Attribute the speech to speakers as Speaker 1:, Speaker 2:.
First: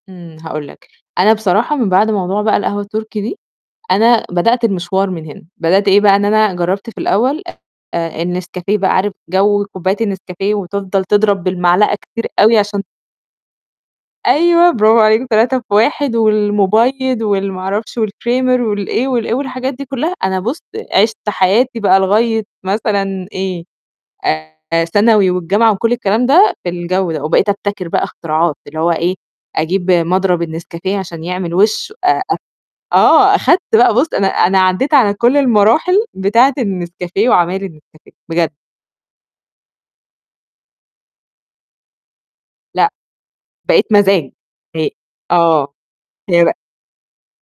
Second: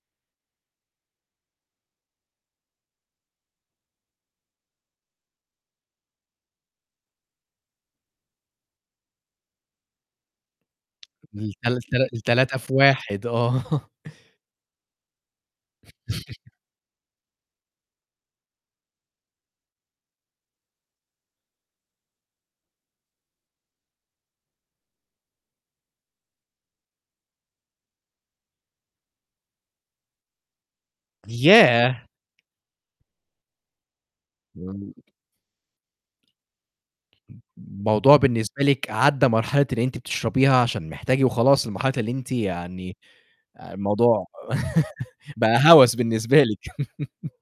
Speaker 1: إمم، هاقول لك. أنا بصراحة من بعد موضوع بقى القهوة التُركي دي، أنا بدأت المشوار من هنا، بدأت إيه بقى، إن أنا جرّبت في الأول آآ النسكافيه بقى عارف جَو كوبّاية النسكافيه وتفضل تضرب
Speaker 2: التل
Speaker 1: بالمعلقة
Speaker 2: تل
Speaker 1: كتير
Speaker 2: ال3
Speaker 1: أوي
Speaker 2: في
Speaker 1: عشان
Speaker 2: 1 آه.
Speaker 1: أيوه، برافو عليك، 3 في 1 والمُبيِّض وال ما أعرفش والكريمر والإيه والإيه والحاجات دي كُلّها، أنا بُص، عِشْت حياتي بقى لغاية مثلًا إيه، آآ ثانوي والجامعة وكل الكلام ده في الجَو ده وبقيت أبتكر بقى اختراعات اللي هو إيه، أجيب مضرب النسكافيه عشان يعمل وِش
Speaker 2: ياه!
Speaker 1: آآ أ آه، أخدت بقى بُص، أنا أنا
Speaker 2: امم.
Speaker 1: عدّيت على كل المراحل بتاعة النسكافيه وعمايل النسكافيه
Speaker 2: الموضوع
Speaker 1: بجد.
Speaker 2: بالنسبة لِك عدّى مرحلة إن أنتِ بتشربيها عشان محتاج وخلاص لمرحلة اللي أنتِ
Speaker 1: لأ.
Speaker 2: يعني
Speaker 1: بقيت
Speaker 2: الموضوع
Speaker 1: مزاج إ
Speaker 2: بقى
Speaker 1: آه،
Speaker 2: هَوَس بالنسبة
Speaker 1: [unintelligible]
Speaker 2: لكِ.